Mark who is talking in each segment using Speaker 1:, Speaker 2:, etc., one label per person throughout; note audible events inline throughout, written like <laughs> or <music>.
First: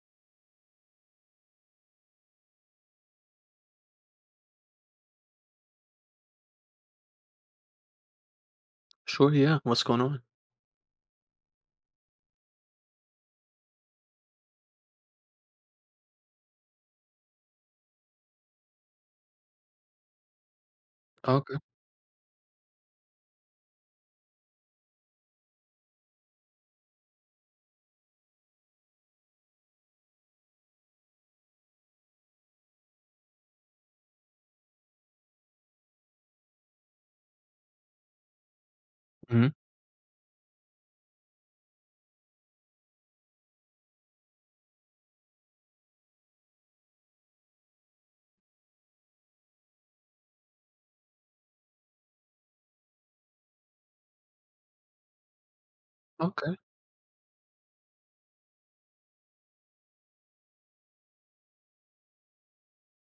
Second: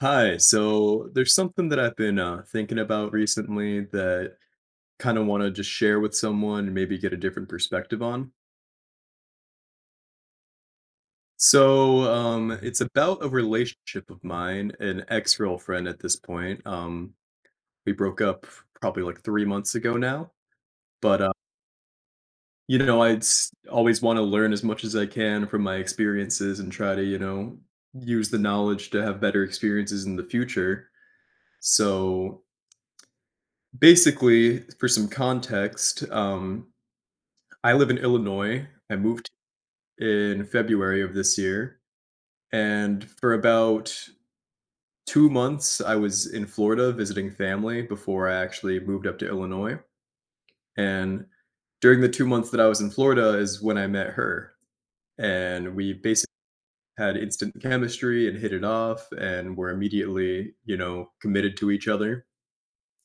Speaker 1: Hi. So there's something that I've been thinking about recently that kind of want to just share with someone and maybe get a different perspective on.
Speaker 2: Sure, yeah. What's going on?
Speaker 1: So, it's about a relationship of mine, an ex-girlfriend at this point. We broke up probably like 3 months ago now, but uh,
Speaker 2: Okay.
Speaker 1: you know, I always want to learn as much as I can from my experiences and try to, you know, use the knowledge to have better experiences in the future. So basically, for some context, I live in Illinois. I moved
Speaker 2: Mhm.
Speaker 1: in February of this year. And for about 2 months, I was in Florida visiting family before I actually moved up to Illinois. And during the 2 months that I was in Florida is when I met her. And we basically
Speaker 2: Okay.
Speaker 1: had instant chemistry and hit it off and were immediately, you know, committed to each other.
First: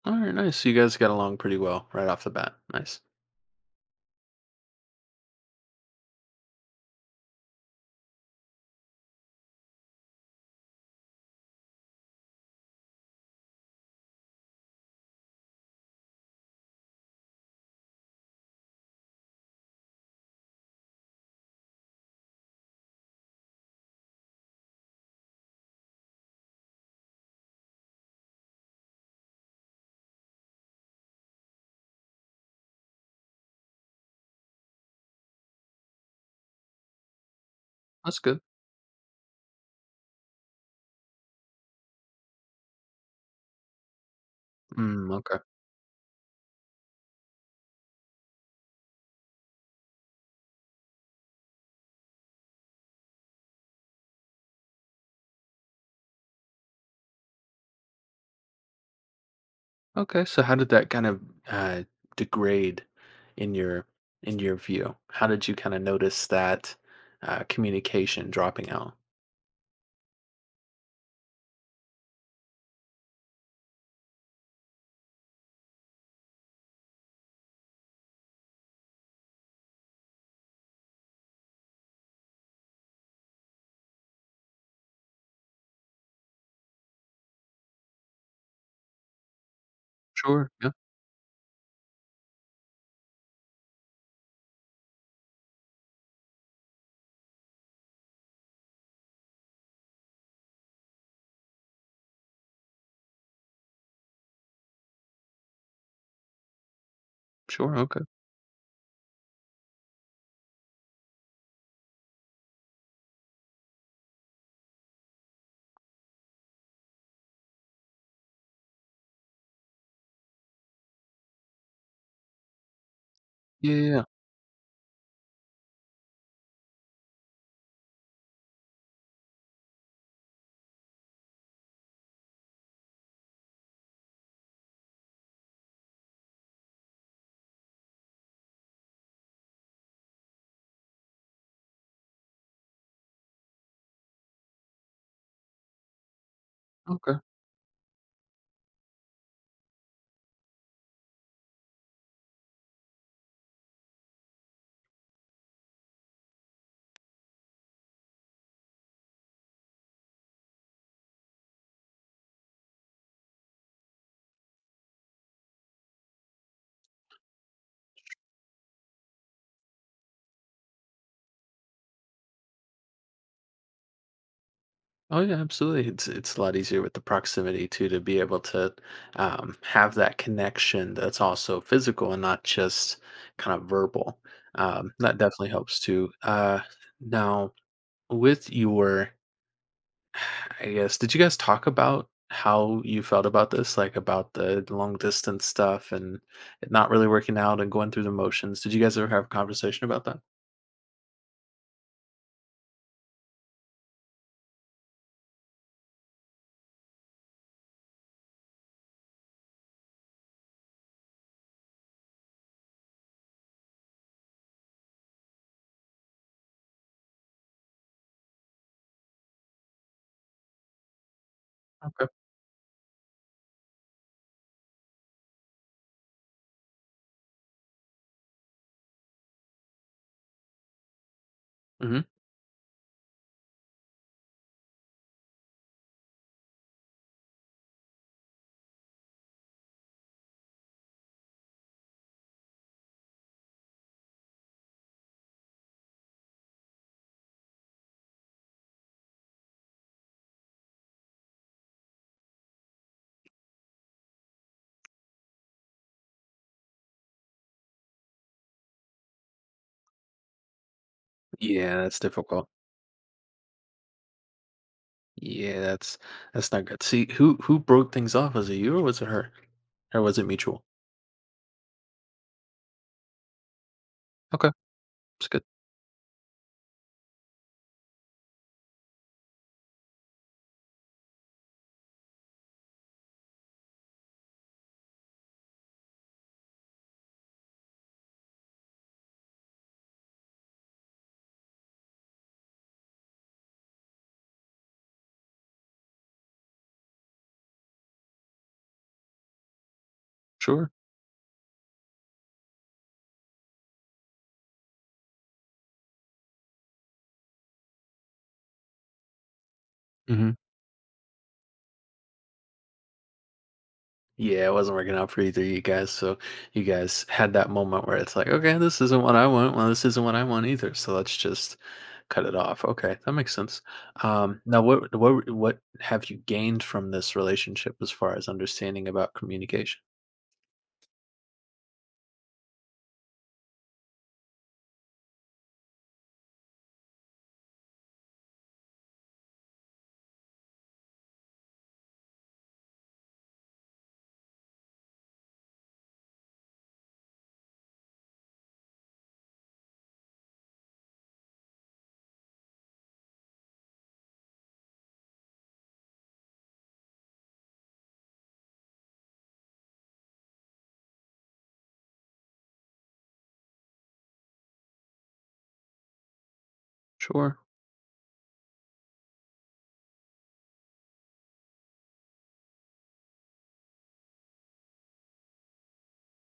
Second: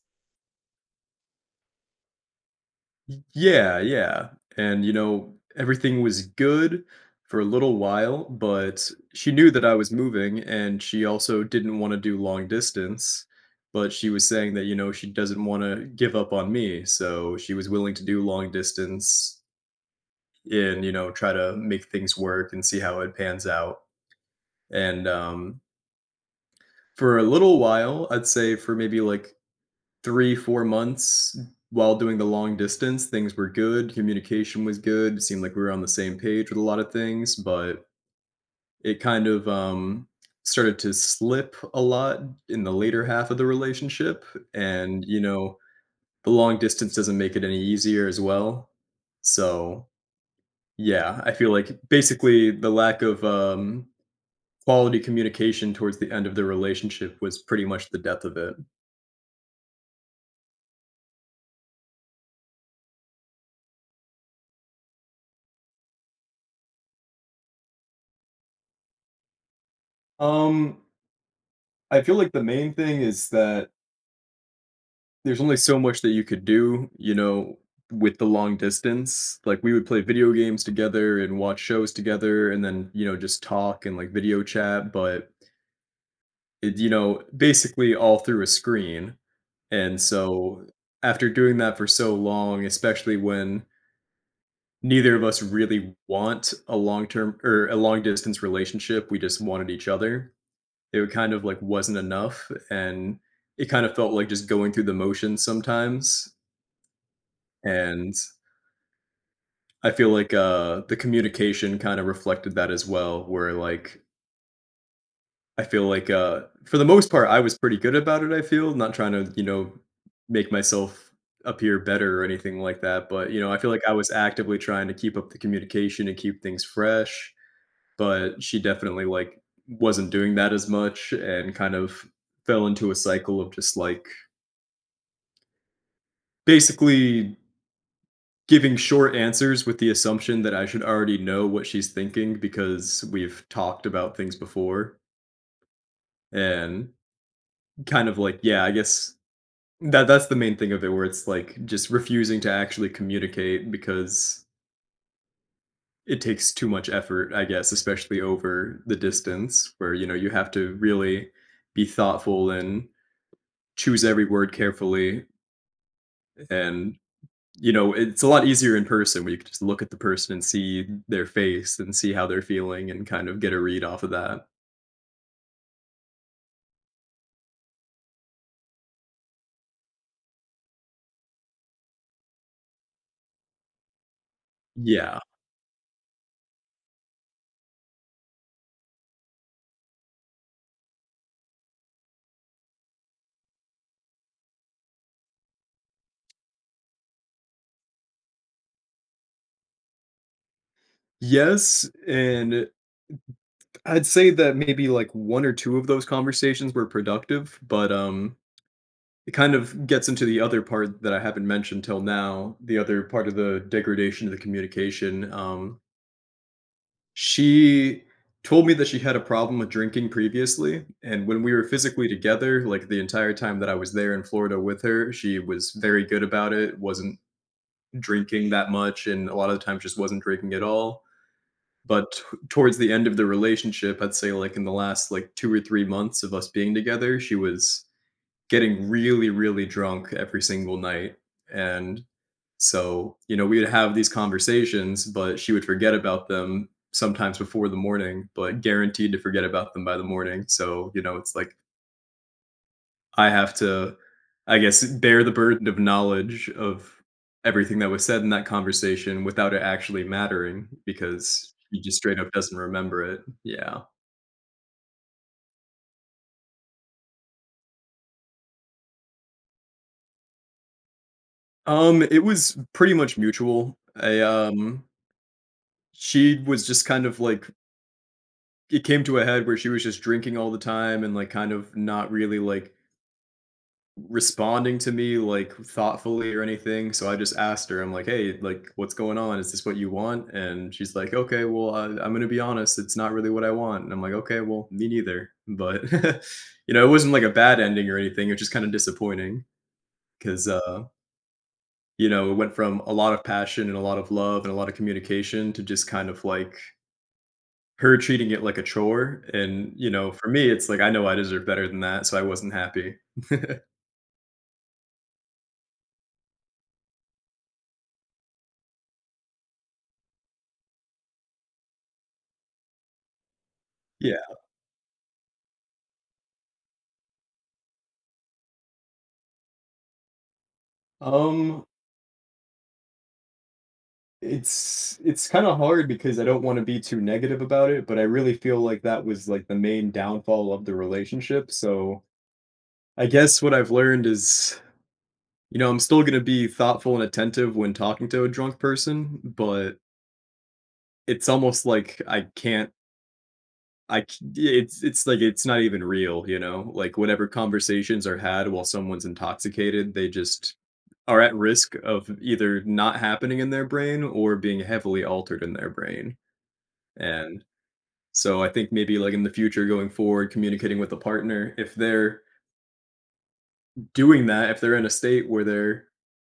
Speaker 2: Alright, nice. So you guys get along pretty well right off the bat. Nice.
Speaker 1: Yeah, yeah. And you know, everything was good for a little while, but she knew that I was moving and she also didn't want to do long distance, but she was saying that, you know, she doesn't want to give up on me, so she was willing to do long distance and, you know, try to make things work and see how it pans out. And for a little while, I'd say for maybe like 3, 4 months while doing the long distance, things were good, communication was good, seemed like we were on the same page with a lot of things, but
Speaker 2: That's good.
Speaker 1: it kind of, started to slip a lot in the later half of the relationship, and,
Speaker 2: Mm,
Speaker 1: you
Speaker 2: okay.
Speaker 1: know, the long distance doesn't make it any easier as well. So, yeah, I feel like basically the lack of, quality communication towards the end of the relationship was pretty much the death of it.
Speaker 2: Okay, so how did that kind of, uh, degrade in your in your view? How did you kinda notice that, communication dropping out?
Speaker 1: Um, I feel like the main thing is that there's only so much that you could do, you know, with the long distance. Like we would play video games together and watch shows together and then, you know, just talk and like video chat, but it, you know, basically all through a screen. And
Speaker 2: Sure,
Speaker 1: so
Speaker 2: yeah.
Speaker 1: after doing that for so long, especially when neither of us really want a long-term or a long distance relationship, we just wanted each other. It kind of like wasn't enough and it kind of felt like just going through the motions sometimes
Speaker 2: Sure, okay.
Speaker 1: and I feel like, the communication kinda reflected that as well, where, like, I feel like, for the most part, I was pretty good about it, I feel, not trying to, you know, make myself appear better or anything like that, but, you know, I feel
Speaker 2: Yeah,
Speaker 1: like
Speaker 2: yeah,
Speaker 1: I
Speaker 2: yeah.
Speaker 1: was actively trying to keep up the communication and keep things fresh, but she definitely, like, wasn't doing that as much and kind of fell into a cycle of just, like, basically giving short answers with the assumption that I should already know what she's thinking because we've talked about things before and
Speaker 2: Okay.
Speaker 1: kind of like, yeah, I guess that's the main thing of it where it's like just refusing to actually communicate because it takes too much effort, I guess, especially over the distance where, you know, you have to really be thoughtful and choose every word carefully and you know, it's a lot easier in person where you can just look at the person and see their face and see how they're feeling and kind of get a read off of that.
Speaker 2: Oh yeah, absolutely. It's a lot easier with the proximity too to be able to have that connection that's also physical and not just kind of verbal. That
Speaker 1: Yeah.
Speaker 2: definitely helps too. Now, with your, <sighs> I guess, did you guys talk about how you felt about this, like about the long distance stuff and it not really working out and going through the motions? Did you guys ever have a conversation about that?
Speaker 1: Yes, and I'd say that maybe like one or two of those conversations were productive, but it kind of gets into the other part that I haven't mentioned till now, the other part of the degradation of the communication. She told me that she had a problem with drinking previously, and when we were physically
Speaker 2: Okay.
Speaker 1: together, like the entire time that I was there in Florida with her, she was very good about it, wasn't drinking that much, and a lot of the times just wasn't drinking at all.
Speaker 2: Hmm.
Speaker 1: But towards the end of the relationship, I'd say like in the last like 2 or 3 months of us being together, she was getting really, really drunk every single night, and so, you know, we would have these conversations, but she would forget about them sometimes before the morning, but guaranteed to forget about them by the morning, so, you know, it's like I have to, I guess, bear the burden of knowledge of everything that was said in that conversation without it actually mattering because
Speaker 2: Yeah,
Speaker 1: she just
Speaker 2: that's
Speaker 1: straight up
Speaker 2: difficult.
Speaker 1: doesn't remember it. Yeah.
Speaker 2: Yeah, that's not good. See, who broke things off? Was it you or was it her? Or was it mutual?
Speaker 1: It was pretty much mutual.
Speaker 2: Okay, it's good.
Speaker 1: She was just kind of like it came to a head where she was just drinking all the time and like kind of not really like responding to me like thoughtfully or anything, so I just asked her, I'm like, hey, like, what's going on, is this what you want? And she's like, okay, well, I'm gonna be honest, it's not really what I want. And I'm like, okay, well, me neither. But <laughs> you know, it wasn't like a bad ending or anything, it was just kind of disappointing because
Speaker 2: Sure.
Speaker 1: uh you know, it went from a lot of passion and a lot of love and a lot of communication to just kind of like her treating it like a chore. And, you know, for
Speaker 2: Mhm.
Speaker 1: me, it's like, I know I deserve better than that, so I wasn't happy. <laughs>
Speaker 2: Yeah, it wasn't working out for either of you guys. So you guys had that moment where it's like, okay, this isn't what I want. Well, this isn't what I want either. So let's just cut it off. Okay, that makes sense.
Speaker 1: Yeah.
Speaker 2: Now, what have you gained from this relationship as far as understanding about communication?
Speaker 1: Um, it's kinda hard because I don't wanna be too negative about it, but I really feel like that was, like, the main downfall of the relationship, so I guess what I've learned is, you know, I'm still gonna be thoughtful and attentive when talking to a drunk person, but it's almost like I can't I c it's like it's not even real, you know? Like, whatever conversations are had while someone's intoxicated, they just are at risk of either not happening in their brain or being heavily altered in their brain,
Speaker 2: Sure.
Speaker 1: and so I think maybe, like, in the future going forward, communicating with a partner, if they're doing that, if they're in a state where they're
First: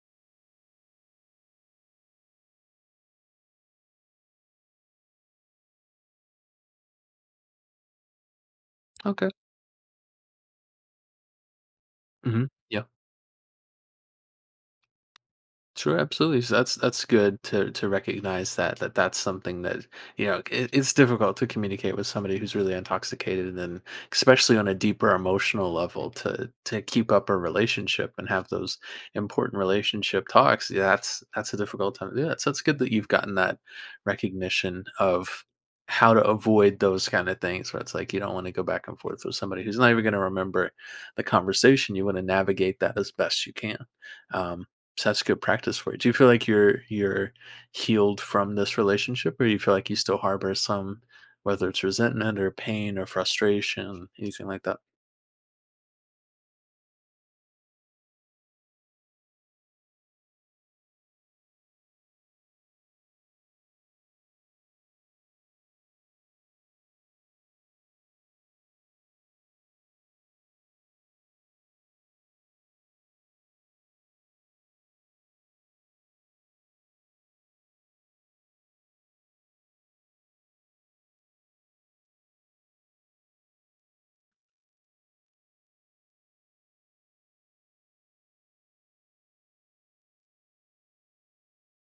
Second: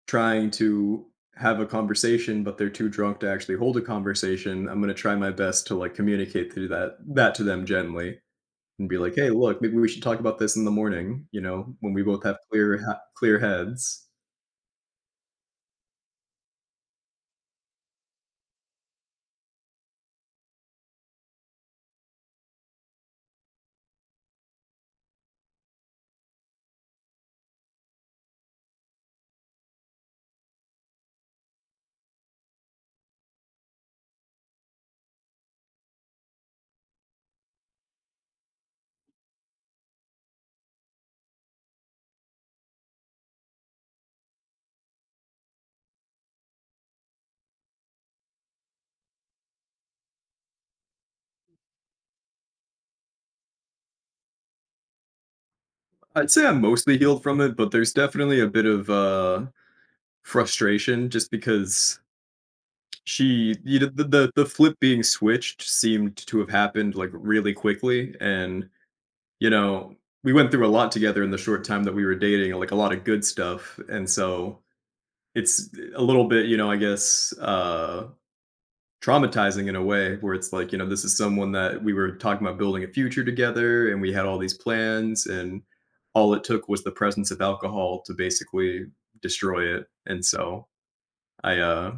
Speaker 1: trying to have a conversation, but they're too drunk to actually hold a conversation, I'm gonna try my best to, like, communicate through that to them gently. And be like, "Hey,
Speaker 2: Okay.
Speaker 1: look, maybe we should talk about this in the morning, you know, when we both have
Speaker 2: Hmm. Yeah.
Speaker 1: clear heads."
Speaker 2: Sure, absolutely. So that's good to recognize that that's something that you know it's difficult to communicate with somebody who's really intoxicated, and then especially on a deeper emotional level to keep up a relationship and have those important relationship talks. Yeah, that's a difficult time to do that. So it's good that you've gotten that recognition of how to avoid those kind of things where it's like you don't want to go back and forth with somebody who's not even going to remember the conversation. You want to navigate that as best you can. Um, so that's good practice for you. Do you feel like you're healed from this relationship, or you feel like you still harbor some, whether it's resentment or pain or frustration, anything like that?
Speaker 1: I'd say I'm mostly healed from it, but there's definitely a bit of, frustration just because she you know, the flip being switched seemed to have happened, like, really quickly, and, you know, we went through a lot together in the short time that we were dating, like, a lot of good stuff, and so it's a little bit, you know, I guess, traumatizing in a way where it's like, you know, this is someone that we were talking about building a future together and we had all these plans, and all it took was the presence of alcohol to basically destroy it. And so I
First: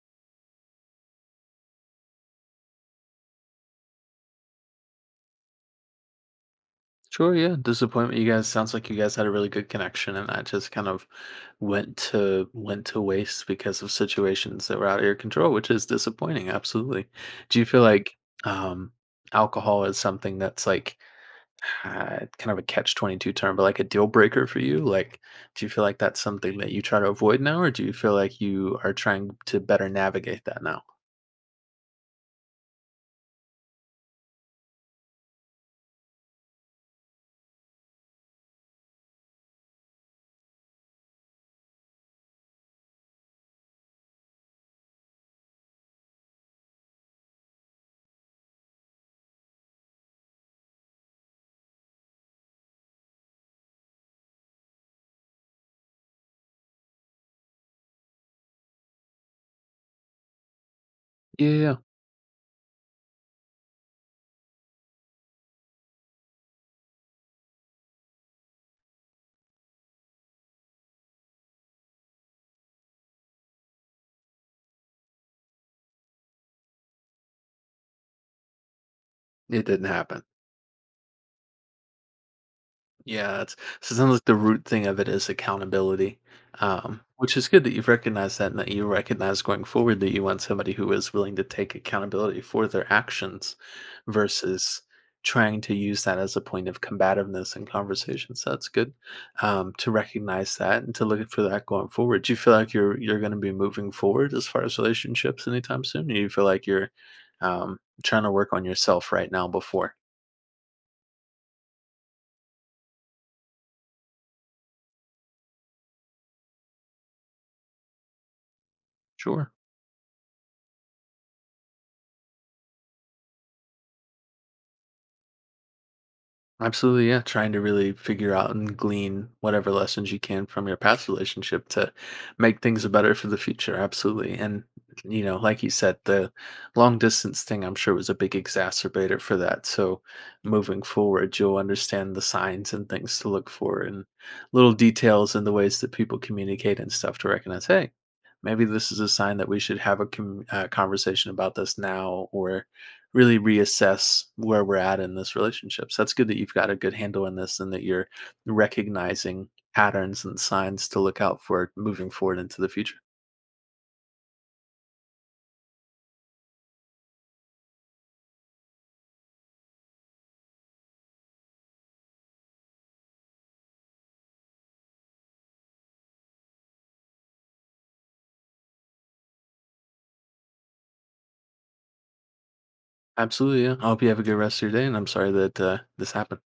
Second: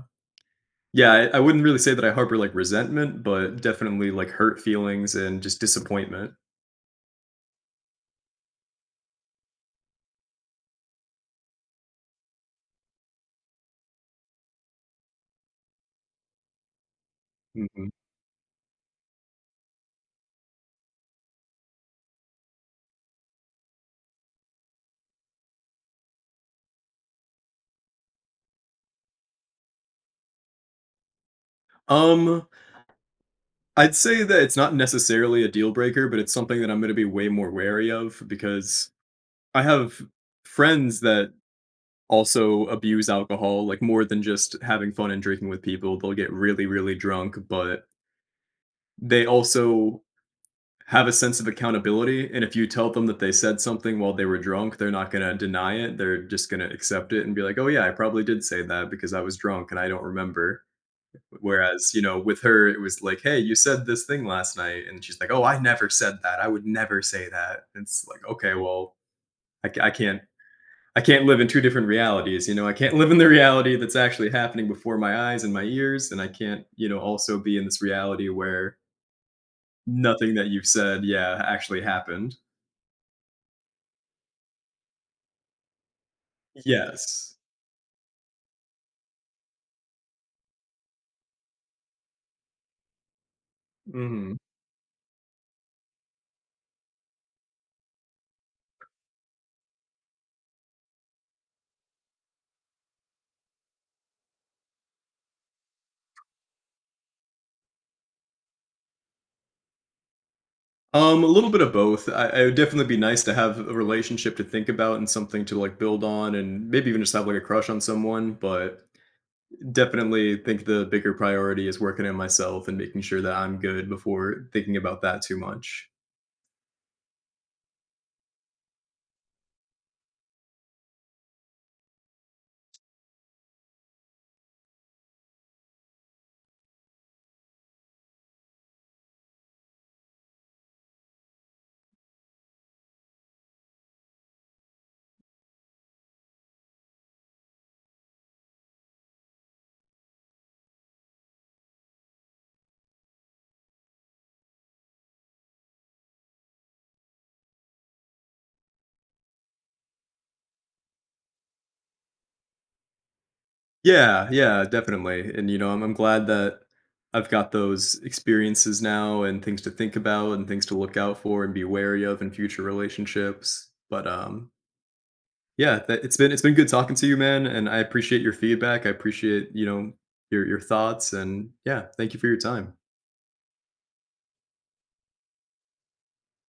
Speaker 1: yeah, I wouldn't really say that I harbor like resentment, but definitely like hurt feelings and just disappointment.
Speaker 2: Sure, yeah. Disappointment. You guys sounds like you guys had a really good connection, and that just kind of went to waste because of situations that were out of your control, which is disappointing. Absolutely. Do you feel
Speaker 1: Mhm.
Speaker 2: like um, alcohol is something that's like kind of a catch 22 term, but like a deal breaker for you? Like, do you feel like that's something that you try to avoid now, or do you feel like you are trying to better navigate that now?
Speaker 1: um I'd say that it's not necessarily a deal breaker, but it's something that I'm going to be way more wary of because I have friends that also abuse alcohol, like, more than just having fun and drinking with people. They'll get really, really drunk, but they also have a sense of accountability, and if you tell them that they said something while they were drunk, they're not gonna deny it, they're just gonna accept it and be like, "Oh, yeah, I probably did say that because I was drunk and I don't remember."
Speaker 2: Yeah,
Speaker 1: Whereas, you know, with her, it was like, "Hey, you said this thing last night," and she's like, "Oh, I never said that. I would never say that." It's like, "Okay, well, I ca I can't I can't live in two different realities. You know, I can't live in the reality that's actually happening before my eyes and my ears, and I can't, you know, also be in this reality where
Speaker 2: it didn't happen.
Speaker 1: nothing that you've said, yeah, actually happened."
Speaker 2: Yeah, it's so it sounds like the root thing of it is accountability,
Speaker 1: Yes.
Speaker 2: which is good that you've recognized that and that you recognize going forward that you want somebody who is willing to take accountability for their actions
Speaker 1: Mhm.
Speaker 2: versus trying to use that as a point of combativeness in conversation. So that's good to recognize that and to look for that going forward. Do you feel like you're going to be moving forward as far as relationships anytime soon? Or you feel like you're trying to work on yourself right now before?
Speaker 1: A little bit of both. I would definitely be nice to have a relationship to think about and something to like build on, and maybe even just have like a crush on someone. But
Speaker 2: Sure.
Speaker 1: definitely think the bigger priority is working on myself and making sure that I'm good before thinking about that too much.
Speaker 2: Absolutely, yeah. Trying to really figure out and glean whatever lessons you can from your past relationship to make things better for the future. Absolutely. And, you know, like you said, the long distance thing, I'm sure, was a big exacerbator for that. So moving forward, you'll understand the signs and things to look for and little details and the ways that people communicate and stuff to recognize, hey, maybe this is a sign that we should have a conversation about this now or really reassess where we're at in this relationship. So that's good that you've got a good handle on this and that you're recognizing patterns and signs to look out for moving forward into the future.
Speaker 1: Yeah, yeah, definitely, and, you know, I'm glad that I've got those experiences now and things to think about and things to look out for and be wary of in future relationships, but, yeah, that it's been good talking to you, man, and I appreciate your feedback, I appreciate, you know, your thoughts, and yeah, thank you for your time.
Speaker 2: Absolutely. Yeah. I hope you have a good rest of your day. And I'm sorry that this happened.